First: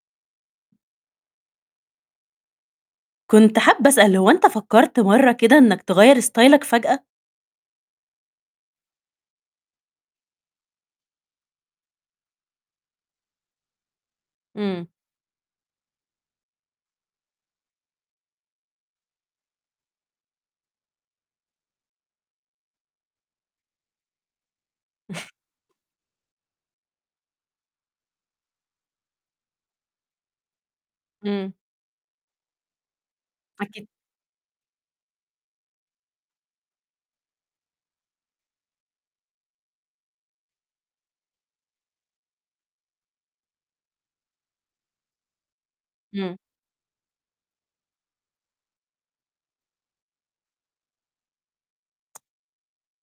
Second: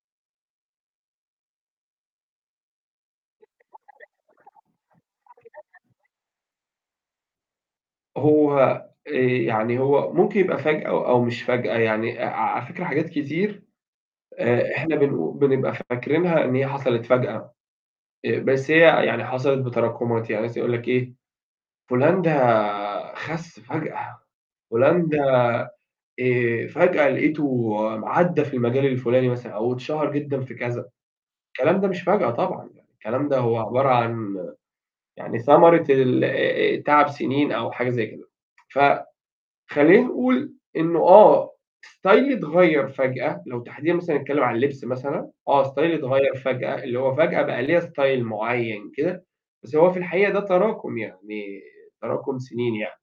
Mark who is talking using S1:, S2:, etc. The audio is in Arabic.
S1: كنت حابة أسأل هو أنت فكرت مرّة كده إنك تغيّر ستايلك فجأة؟
S2: هو آآ، يعني هو ممكن يبقى فجأة أو مش فجأة يعني ع ع على فكرة حاجات كتير آآ،
S1: امم.
S2: إحنا بنقو بنبقى فاكرينها إن هي حصلت فجأة، آآ، بس هي يعني حصلت بتراكمات يعني مثلًا يقول لك إيه، فُلان ده خس فجأة، فُلان ده آآ، فجأة لقيته م عدّى في المجال الفُلاني مثلًا أو اتشهر جدًا في كذا.
S1: امم.
S2: الكلام ده مش فجأة طبعًا يعني، الكلام ده هو
S1: أكيد.
S2: عبارة عن يعني ثمرة ال آآ آآ تعب سنين أو حاجة زي كده. فخلّينا نقول إنه آه ستايلي اتغيّر فجأة، لو تحديدًا مثلًا هنتكلم عن اللبس مثلًا، آه ستايلي اتغيّر
S1: امم.
S2: فجأة، اللي هو فجأة بقى ليّا style معيّن كده بس هو في الحقيقة ده تراكم يعني تراكم سنين يعني.